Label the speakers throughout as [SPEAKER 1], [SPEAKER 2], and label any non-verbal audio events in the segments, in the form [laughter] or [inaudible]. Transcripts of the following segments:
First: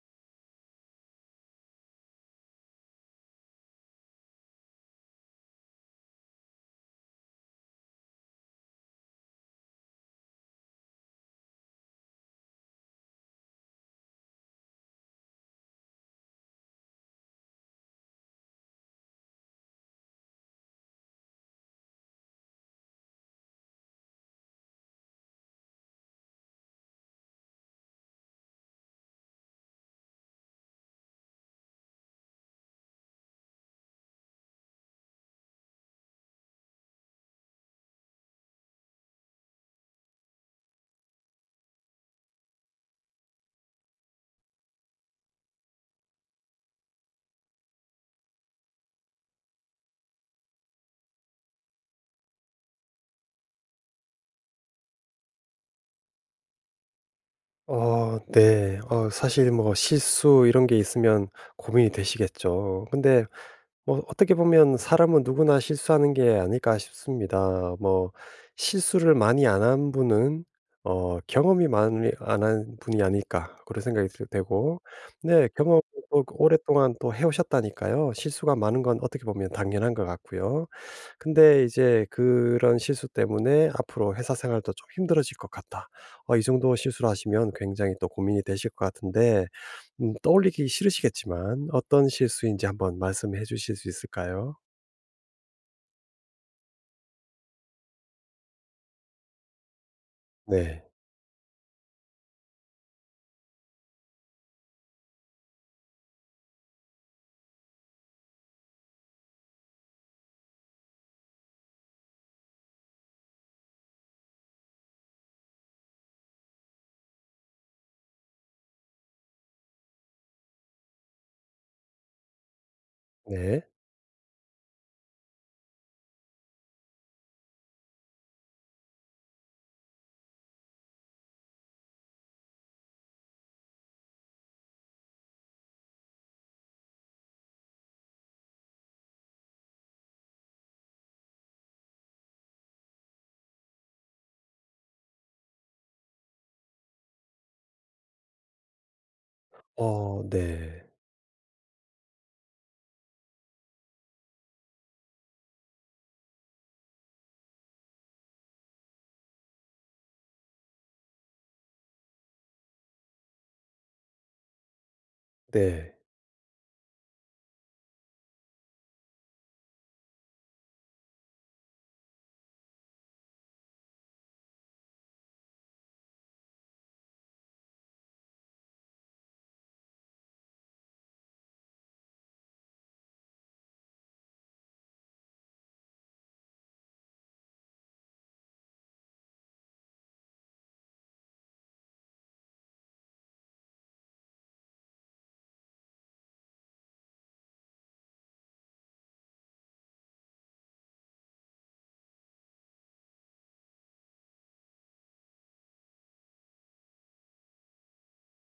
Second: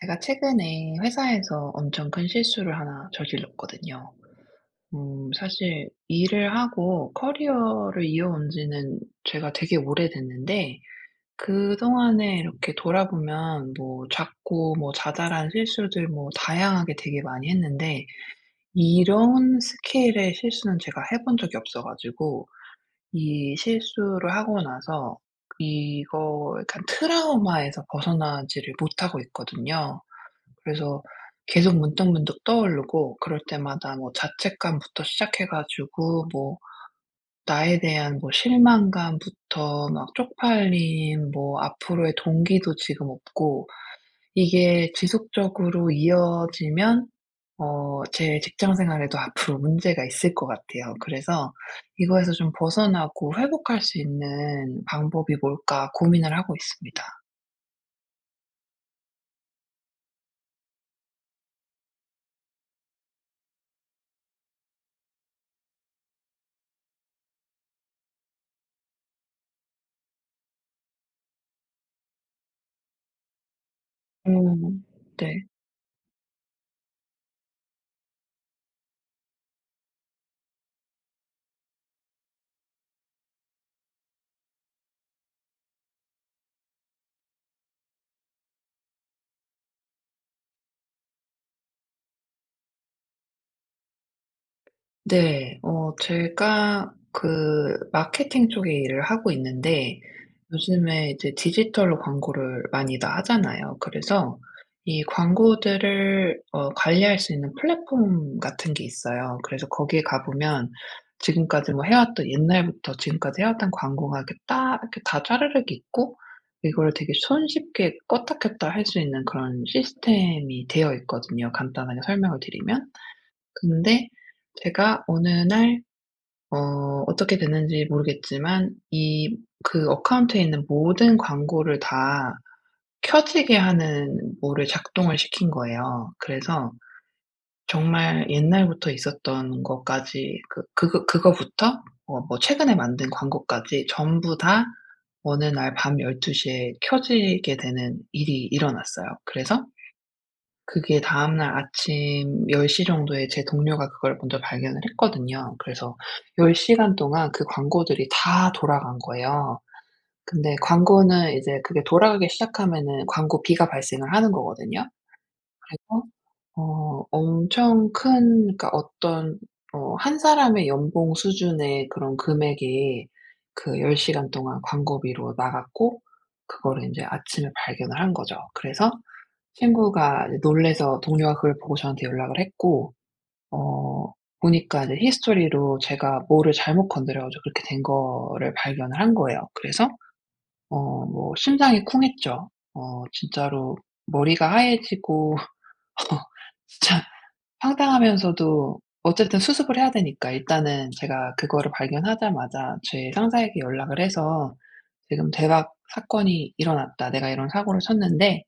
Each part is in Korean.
[SPEAKER 1] 제가 최근에 회사에서 엄청 큰 실수를 하나 저질렀거든요. 사실 일을 하고 커리어를 이어온 지는 제가 되게 오래됐는데, 그동안에 이렇게 돌아보면 뭐 작고 뭐 자잘한 실수들 뭐 다양하게 되게 많이 했는데, 이런 스케일의 실수는 제가 해본 적이 없어가지고, 이 실수를 하고 나서 이거 약간 트라우마에서 벗어나지를 못하고 있거든요. 그래서 계속 문득문득 떠오르고, 그럴 때마다 뭐 자책감부터 시작해 가지고, 뭐 나에 대한 뭐 실망감부터 막 쪽팔림, 뭐 앞으로의 동기도 지금 없고, 이게 지속적으로 이어지면 어 제 직장 생활에도 앞으로 문제가 있을 것 같아요. 그래서 이거에서 좀 벗어나고 회복할 수 있는 방법이 뭘까 고민을 하고 있습니다.
[SPEAKER 2] 네. 사실 뭐 실수 이런 게 있으면 고민이 되시겠죠. 근데 뭐 어떻게 보면 '사람은 누구나 실수하는 게 아닐까.' 싶습니다. 뭐 실수를 많이 안 한 분은 '경험이 많이 안 한 분이 아닐까.' 그런 생각이 들 되고
[SPEAKER 1] 음. 네.
[SPEAKER 2] 네 경험을 또 오랫동안 또 해 오셨다니까요. 실수가 많은 건 어떻게 보면 당연한 것 같고요. 근데 이제 그런 실수 때문에 '앞으로 회사 생활도 좀 힘들어질 것 같다.' 이 정도 실수를 하시면 굉장히 또 고민이 되실 것 같은데 떠올리기 싫으시겠지만 어떤 실수인지 한번 말씀해 주실 수 있을까요?
[SPEAKER 1] 네. 제가 그 마케팅 쪽에 일을 하고 있는데,
[SPEAKER 2] 네.
[SPEAKER 1] 요즘에 이제 디지털 광고를 많이 다 하잖아요. 그래서 이 광고들을 관리할 수 있는 플랫폼 같은 게 있어요. 그래서 거기에 가 보면 지금까지 뭐 해왔던, 옛날부터 지금까지 해왔던 광고가 이렇게 딱 이렇게 다 짜르륵 있고, 이걸 되게 손쉽게 껐다 켰다 할 수 있는 그런 시스템이 되어 있거든요, 간단하게 설명을 드리면.
[SPEAKER 2] 네.
[SPEAKER 1] 근데 제가 어느 날 어떻게 됐는지 모르겠지만 이 그 어카운트에 있는 모든 광고를 다 켜지게 하는 뭐를 작동을 시킨 거예요. 그래서 정말 옛날부터 있었던 것까지 그거부터 뭐 최근에 만든 광고까지 전부 다, 어느 날 밤 12 시에 켜지게 되는 일이 일어났어요. 그래서
[SPEAKER 2] 네.
[SPEAKER 1] 그게 다음날 아침 10 정도에 제 동료가 그걸 먼저 발견을 했거든요. 그래서 10 시간 동안 그 광고들이 다 돌아간 거예요. 근데 광고는 이제 그게 돌아가기 시작하면은 광고비가 발생을 하는 거거든요.
[SPEAKER 2] 네.
[SPEAKER 1] 그래서 엄청 큰, 그러니까 어떤 한 사람의 연봉 수준의 그런 금액이 그 10 시간 동안 광고비로 나갔고, 그거를 인제 아침에 발견을 한 거죠. 그래서 친구가 이제 놀라서, 동료가 그걸 보고 저한테 연락을 했고, 어 보니까 이제 히스토리로 제가 뭐를 잘못 건드려 가지고 그렇게 된 거를 발견을 한 거예요. 그래서 뭐 심장이 쿵했죠. 진짜로 머리가 하얘지고 [laughs] 진짜 황당하면서도 어쨌든 수습을 해야 되니까 일단은 제가 그거를 발견하자마자 제 상사에게 연락을 해서 "지금 대박 사건이 일어났다. 내가 이런 사고를 쳤는데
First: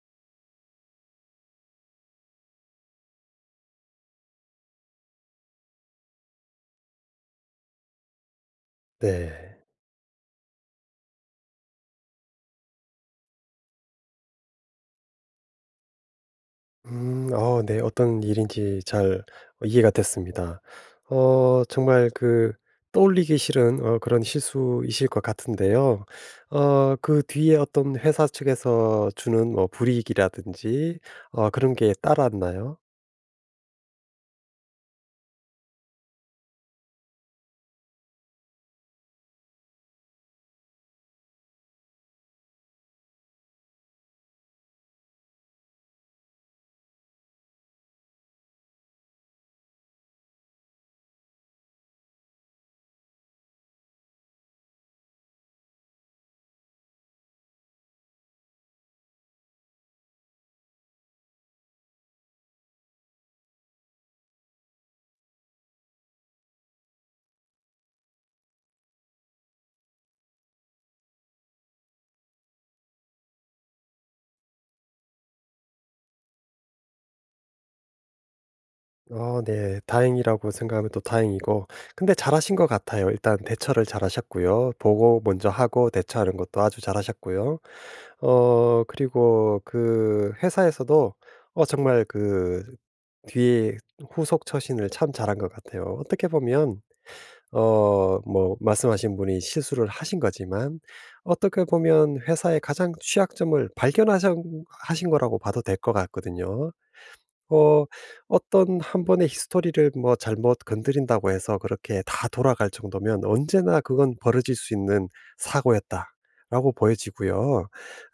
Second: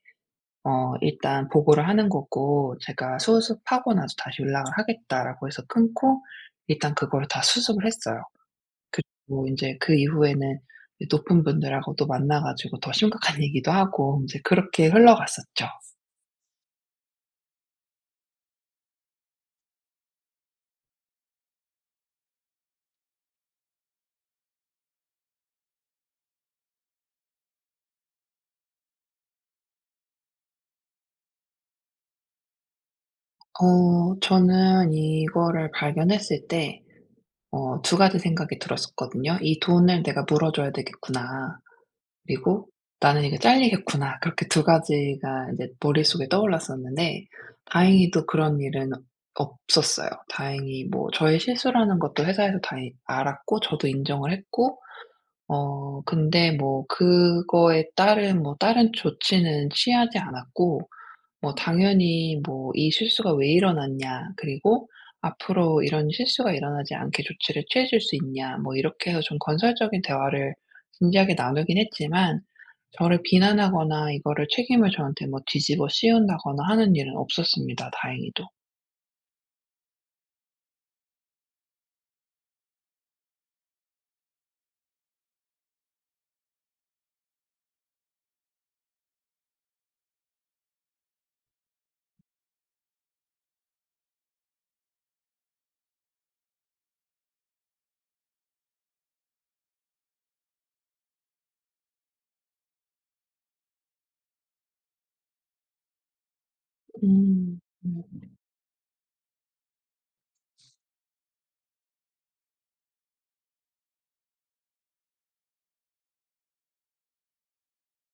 [SPEAKER 1] 일단 보고를 하는 거고, 제가 수습하고 나서 다시 연락을 하겠다."라고 해서 끊고, 일단 그거를 다 수습을 했어요. 그리고
[SPEAKER 2] 네.
[SPEAKER 1] 인제 그 이후에는 이 높은 분들하고 또 만나 가지고 더 심각한 [laughs] 얘기도 하고, 인제 그렇게 흘러갔었죠.
[SPEAKER 2] 음. 네. 어떤 일인지 잘 이해가 됐습니다. 정말 그 떠올리기 싫은 그런 실수이실 것 같은데요. 그 뒤에 어떤 회사 측에서 주는 뭐 불이익이라든지 그런 게 따랐나요?
[SPEAKER 1] 저는 이거를 발견했을 때 두 가지 생각이 들었었거든요. '이 돈을 내가 물어줘야 되겠구나.' 그리고 '나는 이게 잘리겠구나.' 그렇게 두 가지가 이제 머릿속에 떠올랐었는데, 다행히도 그런 일은 없었어요. 다행히 뭐 저의 실수라는 것도 회사에서 다 이 알았고 저도 인정을 했고, 근데 뭐 그거에 따른 뭐 다른 조치는 취하지 않았고, 뭐 당연히 뭐 "이 실수가 왜 일어났냐." 그리고 "앞으로 이런 실수가 일어나지 않게 조치를 취해 줄 수 있냐." 뭐 이렇게 해서 좀 건설적인 대화를 진지하게 나누긴 했지만, 저를 비난하거나 이거를 책임을 저한테 뭐 뒤집어 씌운다거나 하는 일은 없었습니다, 다행히도.
[SPEAKER 2] 네. 다행이라고 생각하면 또 다행이고 근데 잘하신 것 같아요. 일단 대처를 잘하셨고요. 보고 먼저 하고 대처하는 것도 아주 잘하셨고요. 그리고 그 회사에서도 정말 그 뒤에 후속 처신을 참 잘한 것 같아요. 어떻게 보면 뭐 말씀하신 분이 실수를 하신 거지만 어떻게 보면 회사의 가장 취약점을 발견하신 하신 거라고 봐도 될 것 같거든요.
[SPEAKER 1] 음.
[SPEAKER 2] 어 어떤 한 번의 히스토리를 뭐 잘못 건드린다고 해서 그렇게 다 돌아갈 정도면 언제나 그건 벌어질 수 있는 사고였다라고 보여지고요.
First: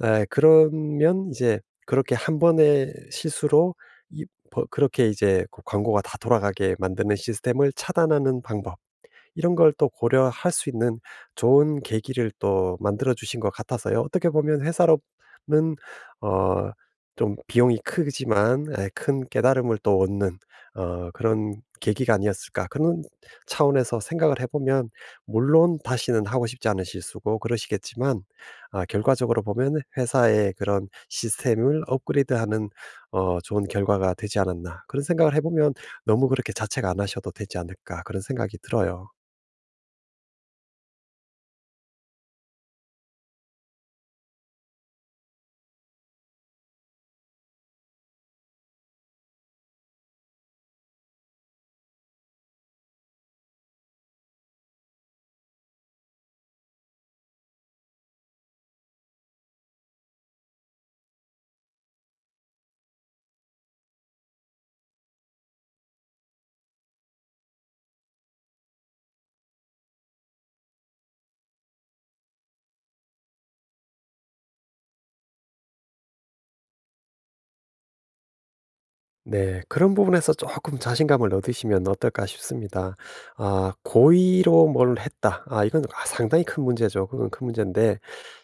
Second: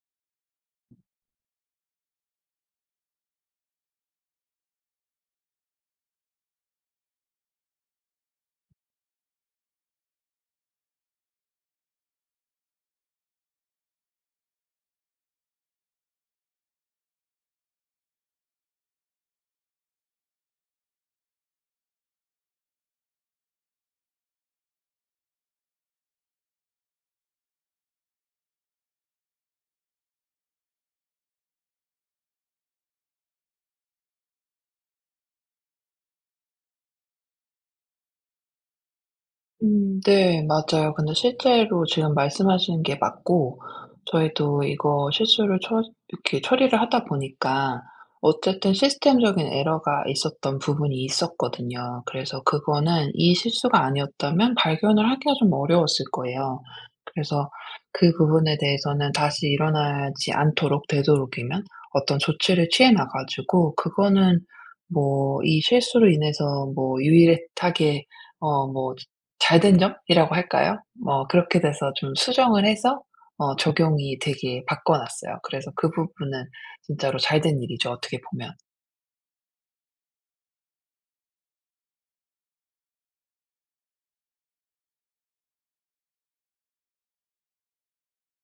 [SPEAKER 2] 그러면 이제 그렇게 한 번의 실수로 이 버 그렇게 이제 그 광고가 다 돌아가게 만드는 시스템을 차단하는 방법 이런 걸 또 고려할 수 있는 좋은 계기를 또 만들어 주신 것 같아서요. 어떻게 보면 회사로는 어 좀 비용이 크지만 큰 깨달음을 또 얻는 그런 계기가 아니었을까 그런 차원에서 생각을 해 보면 물론 다시는 하고 싶지 않으실 수고 그러시겠지만 결과적으로 보면 '회사의 그런 시스템을 업그레이드하는 좋은 결과가 되지 않았나.' 그런 생각을 해 보면 너무 그렇게 자책 안 하셔도 되지 않을까 그런 생각이 들어요.
[SPEAKER 1] 음, 네, 맞아요. 근데 실제로 지금 말씀하시는 게 맞고, 저희도 이거 실수를 처 이렇게 처리를 하다 보니까 어쨌든 시스템적인 에러가 있었던 부분이 있었거든요. 그래서 그거는 이 실수가 아니었다면 발견을 하기가 좀 어려웠을 거예요. 그래서 그 부분에 대해서는 다시 일어나지 않도록 되도록이면 어떤 조치를 취해 놔 가지고, 그거는 뭐 이 실수로 인해서 뭐 유일하게 어뭐 잘된 점이라고 할까요? 뭐 그렇게 돼서 좀 수정을 해서 적용이 되게 바꿔 놨어요. 그래서 그 부분은 진짜로 잘된 일이죠, 어떻게 보면.
[SPEAKER 2] 네. 그런 부분에서 조금 자신감을 얻으시면 어떨까 싶습니다. 고의로 뭘 했다. 이건 상당히 큰 문제죠. 그건 큰 문제인데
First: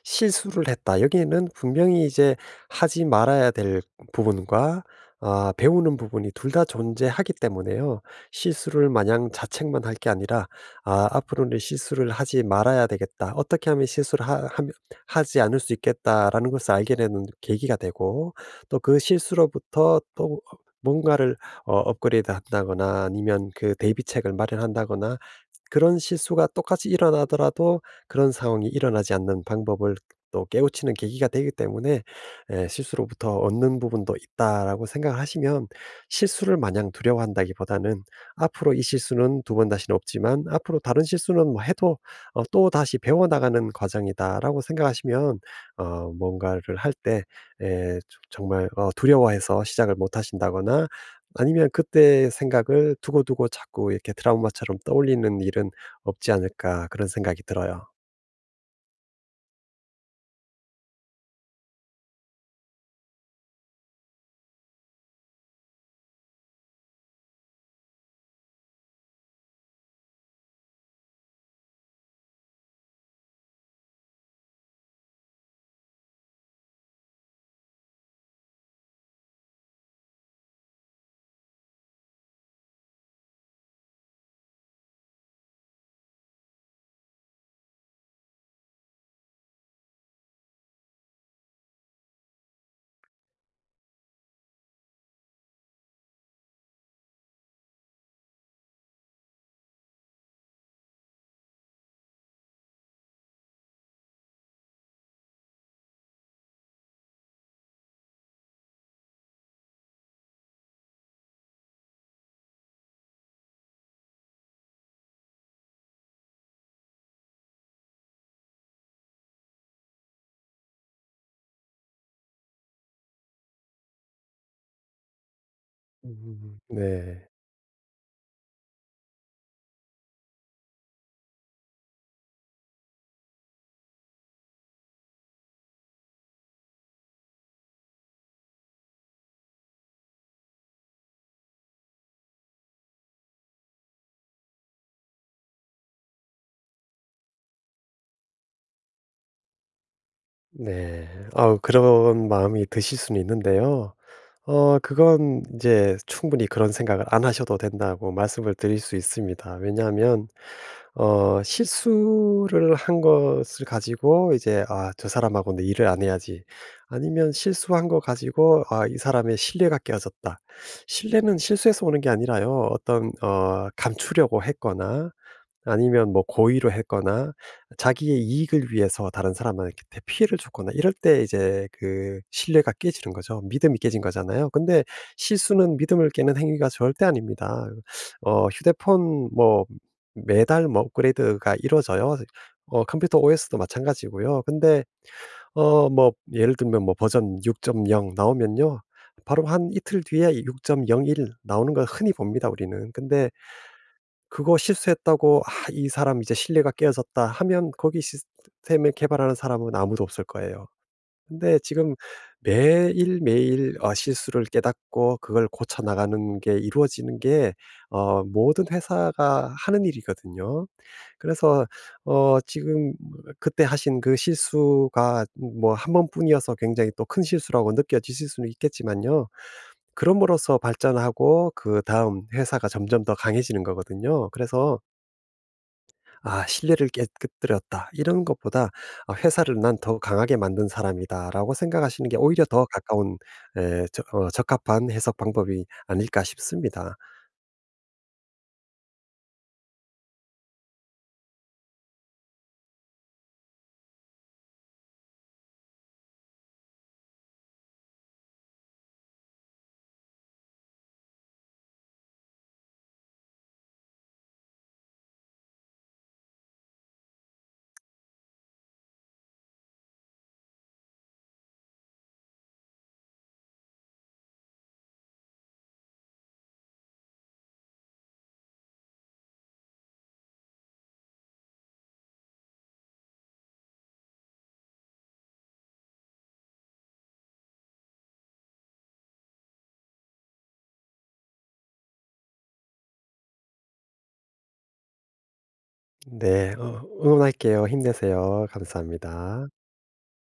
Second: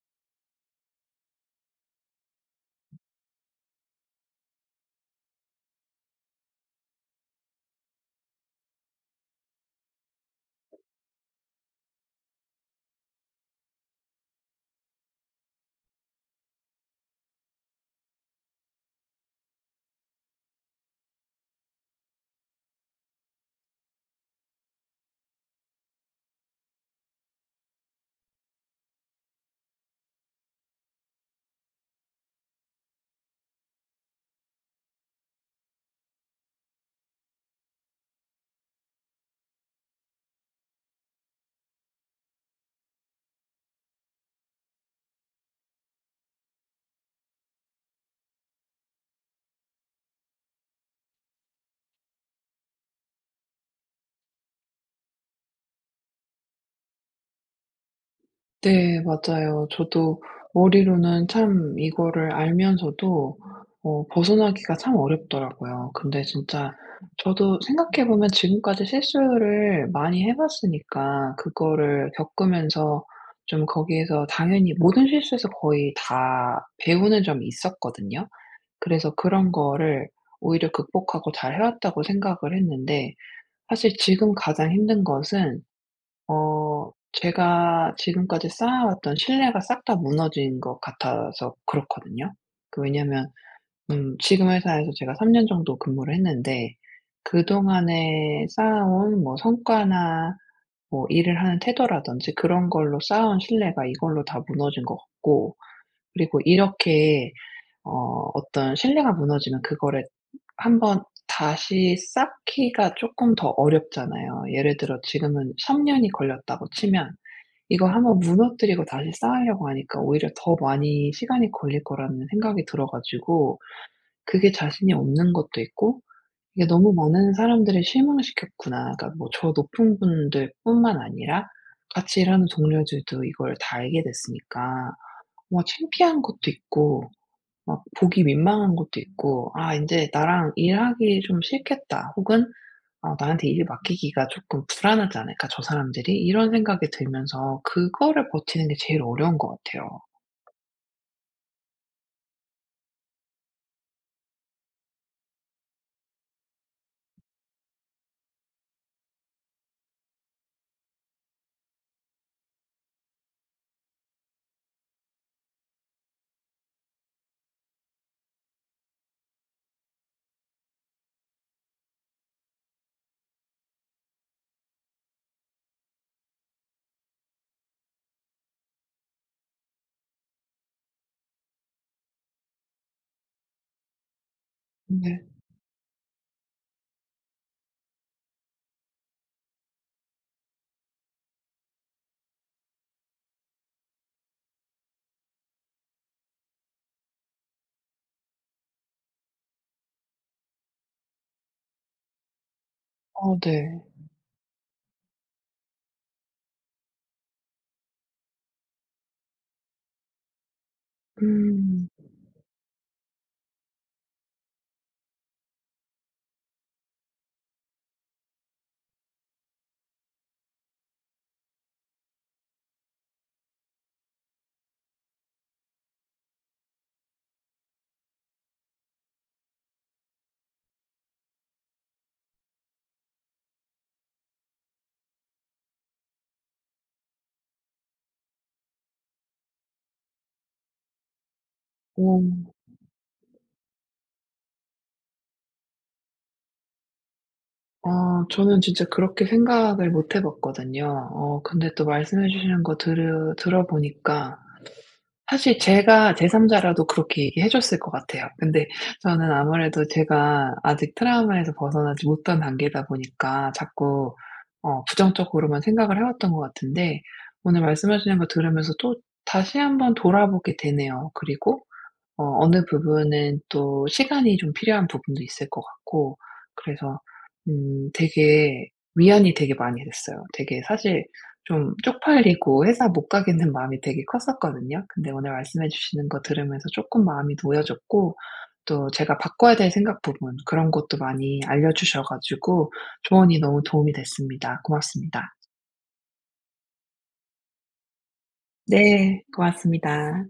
[SPEAKER 2] 실수를 했다. 여기에는 분명히 이제 하지 말아야 될 부분과 배우는 부분이 둘 다 존재하기 때문에요. 실수를 마냥 자책만 할 게 아니라 '아 앞으로는 실수를 하지 말아야 되겠다. 어떻게 하면 실수를 하 하면 하지 않을 수 있겠다.'라는 것을 알게 되는 계기가 되고 또 그 실수로부터 또 뭔가를 업그레이드 한다거나 아니면 그 대비책을 마련한다거나 그런 실수가 똑같이 일어나더라도 그런 상황이 일어나지 않는 방법을 또 깨우치는 계기가 되기 때문에 '실수로부터 얻는 부분도 있다.'라고 생각을 하시면 실수를 마냥 두려워한다기보다는 '앞으로 이 실수는 두 번 다시는 없지만 앞으로 다른 실수는 뭐 해도 또다시 배워나가는 과정이다.'라고 생각하시면 뭔가를 할때 예 정말 두려워해서 시작을 못 하신다거나 아니면 그때의 생각을 두고두고 자꾸 이렇게 트라우마처럼 떠올리는 일은 없지 않을까 그런 생각이 들어요.
[SPEAKER 1] 네, 맞아요. 저도 머리로는 참 이거를 알면서도 벗어나기가 참 어렵더라고요. 근데 진짜 저도 생각해 보면 지금까지 실수를 많이 해 봤으니까 그거를 겪으면서 좀, 거기에서 당연히 모든 실수에서 거의 다 배우는 점이 있었거든요. 그래서 그런 거를 오히려 극복하고 잘 해왔다고 생각을 했는데, 사실 지금 가장 힘든 것은 제가 지금까지 쌓아왔던 신뢰가 싹 다 무너진 것 같아서 그렇거든요. 그 왜냐면 지금 회사에서 제가 3년 정도 근무를 했는데, 그동안에 쌓아온 뭐 성과나 뭐 일을 하는 태도라든지 그런 걸로 쌓아온 신뢰가 이걸로 다 무너진 것 같고, 그리고 이렇게 어떤 신뢰가 무너지면 그거를 한번 다시 쌓기가 쪼끔 더 어렵잖아요. 예를 들어 지금은 3 년이 걸렸다고 치면, 이걸 한번 무너뜨리고 다시 쌓으려고 하니까 오히려 더 많이 시간이 걸릴 거라는 생각이 들어 가지고 그게 자신이 없는 것도 있고,
[SPEAKER 2] 음.
[SPEAKER 1] '이게 너무
[SPEAKER 2] 네.
[SPEAKER 1] 많은 사람들을 실망시켰구나.' 그러니까 뭐 저 높은 분들뿐만 아니라 같이 일하는 동료들도 이걸 다 알게 됐으니까, 뭔가 창피한 것도 있고 막 보기 민망한 것도 있고, '아, 이제 나랑 일하기 좀 싫겠다.' 혹은 '나한테 일 맡기기가 조금 불안하지 않을까, 저 사람들이?' 이런 생각이 들면서 그거를 버티는 게 제일 어려운 것 같아요.
[SPEAKER 2] 네. 그런 마음이 드실 수는 있는데요. 그건 이제 충분히 그런 생각을 안 하셔도 된다고 말씀을 드릴 수 있습니다. 왜냐하면 실수를 한 것을 가지고 이제 '아 저 사람하고는 일을 안 해야지.' 아니면 실수한 거 가지고 '아 이 사람의 신뢰가 깨어졌다.' 신뢰는 실수에서 오는 게 아니라요. 어떤 감추려고 했거나 아니면 뭐 고의로 했거나 자기의 이익을 위해서 다른 사람한테 피해를 줬거나 이럴 때 이제 그 신뢰가 깨지는 거죠. 믿음이 깨진 거잖아요. 근데
[SPEAKER 1] 네.
[SPEAKER 2] 실수는 믿음을 깨는 행위가 절대 아닙니다. 휴대폰 뭐 매달 뭐 업그레이드가 이루어져요. 컴퓨터 OS도 마찬가지고요. 근데 뭐 예를 들면 뭐 버전 6.0 나오면요. 바로 한 이틀 뒤에 6.01 나오는 걸 흔히 봅니다, 우리는. 근데
[SPEAKER 1] 네.
[SPEAKER 2] 그거 실수했다고 '아 이 사람 이제 신뢰가 깨어졌다.' 하면 거기 시스템을 개발하는 사람은 아무도 없을 거예요. 근데
[SPEAKER 1] 음.
[SPEAKER 2] 지금 매일매일 실수를 깨닫고 그걸 고쳐 나가는 게 이루어지는 게 모든 회사가 하는 일이거든요. 그래서 지금 그때 하신 그 실수가 뭐 한 번뿐이어서 굉장히 또 큰 실수라고 느껴지실 수는 있겠지만요. 그럼으로써 발전하고 그다음 회사가 점점 더 강해지는 거거든요. 그래서 '아 신뢰를 깨뜨렸다.' 이런 것보다 아 '회사를 난 더 강하게 만든 사람이다.'라고
[SPEAKER 1] 어
[SPEAKER 2] 생각하시는 게 오히려 더 가까운 에적어 적합한 해석 방법이 아닐까 싶습니다.
[SPEAKER 1] 저는 진짜 그렇게 생각을 못 해 봤거든요. 근데 또 말씀해 주시는 거 들으 들어 보니까 사실 제가 제3자라도 그렇게 얘기해 줬을 것 같아요. 근데 저는 아무래도 제가 아직 트라우마에서 벗어나지 못한 단계다 보니까 자꾸 부정적으로만 생각을 해 왔던 것 같은데, 오늘 말씀하시는 거 들으면서 또 다시 한번 돌아보게 되네요. 그리고 어느 부분은 또 시간이 좀 필요한 부분도 있을 것 같고, 그래서 되게 위안이 되게 많이 됐어요. 되게 사실 좀 쪽팔리고 회사 못 가겠는 마음이 되게 컸었거든요. 근데 오늘 말씀해 주시는 거 들으면서 조금 마음이 놓여졌고, 또 제가 바꿔야 될 생각 부분, 그런 것도 많이 알려 주셔 가지고 조언이 너무 도움이 됐습니다. 고맙습니다.
[SPEAKER 2] 네. 응원할게요. 힘내세요.
[SPEAKER 1] 네,
[SPEAKER 2] 감사합니다.
[SPEAKER 1] 고맙습니다.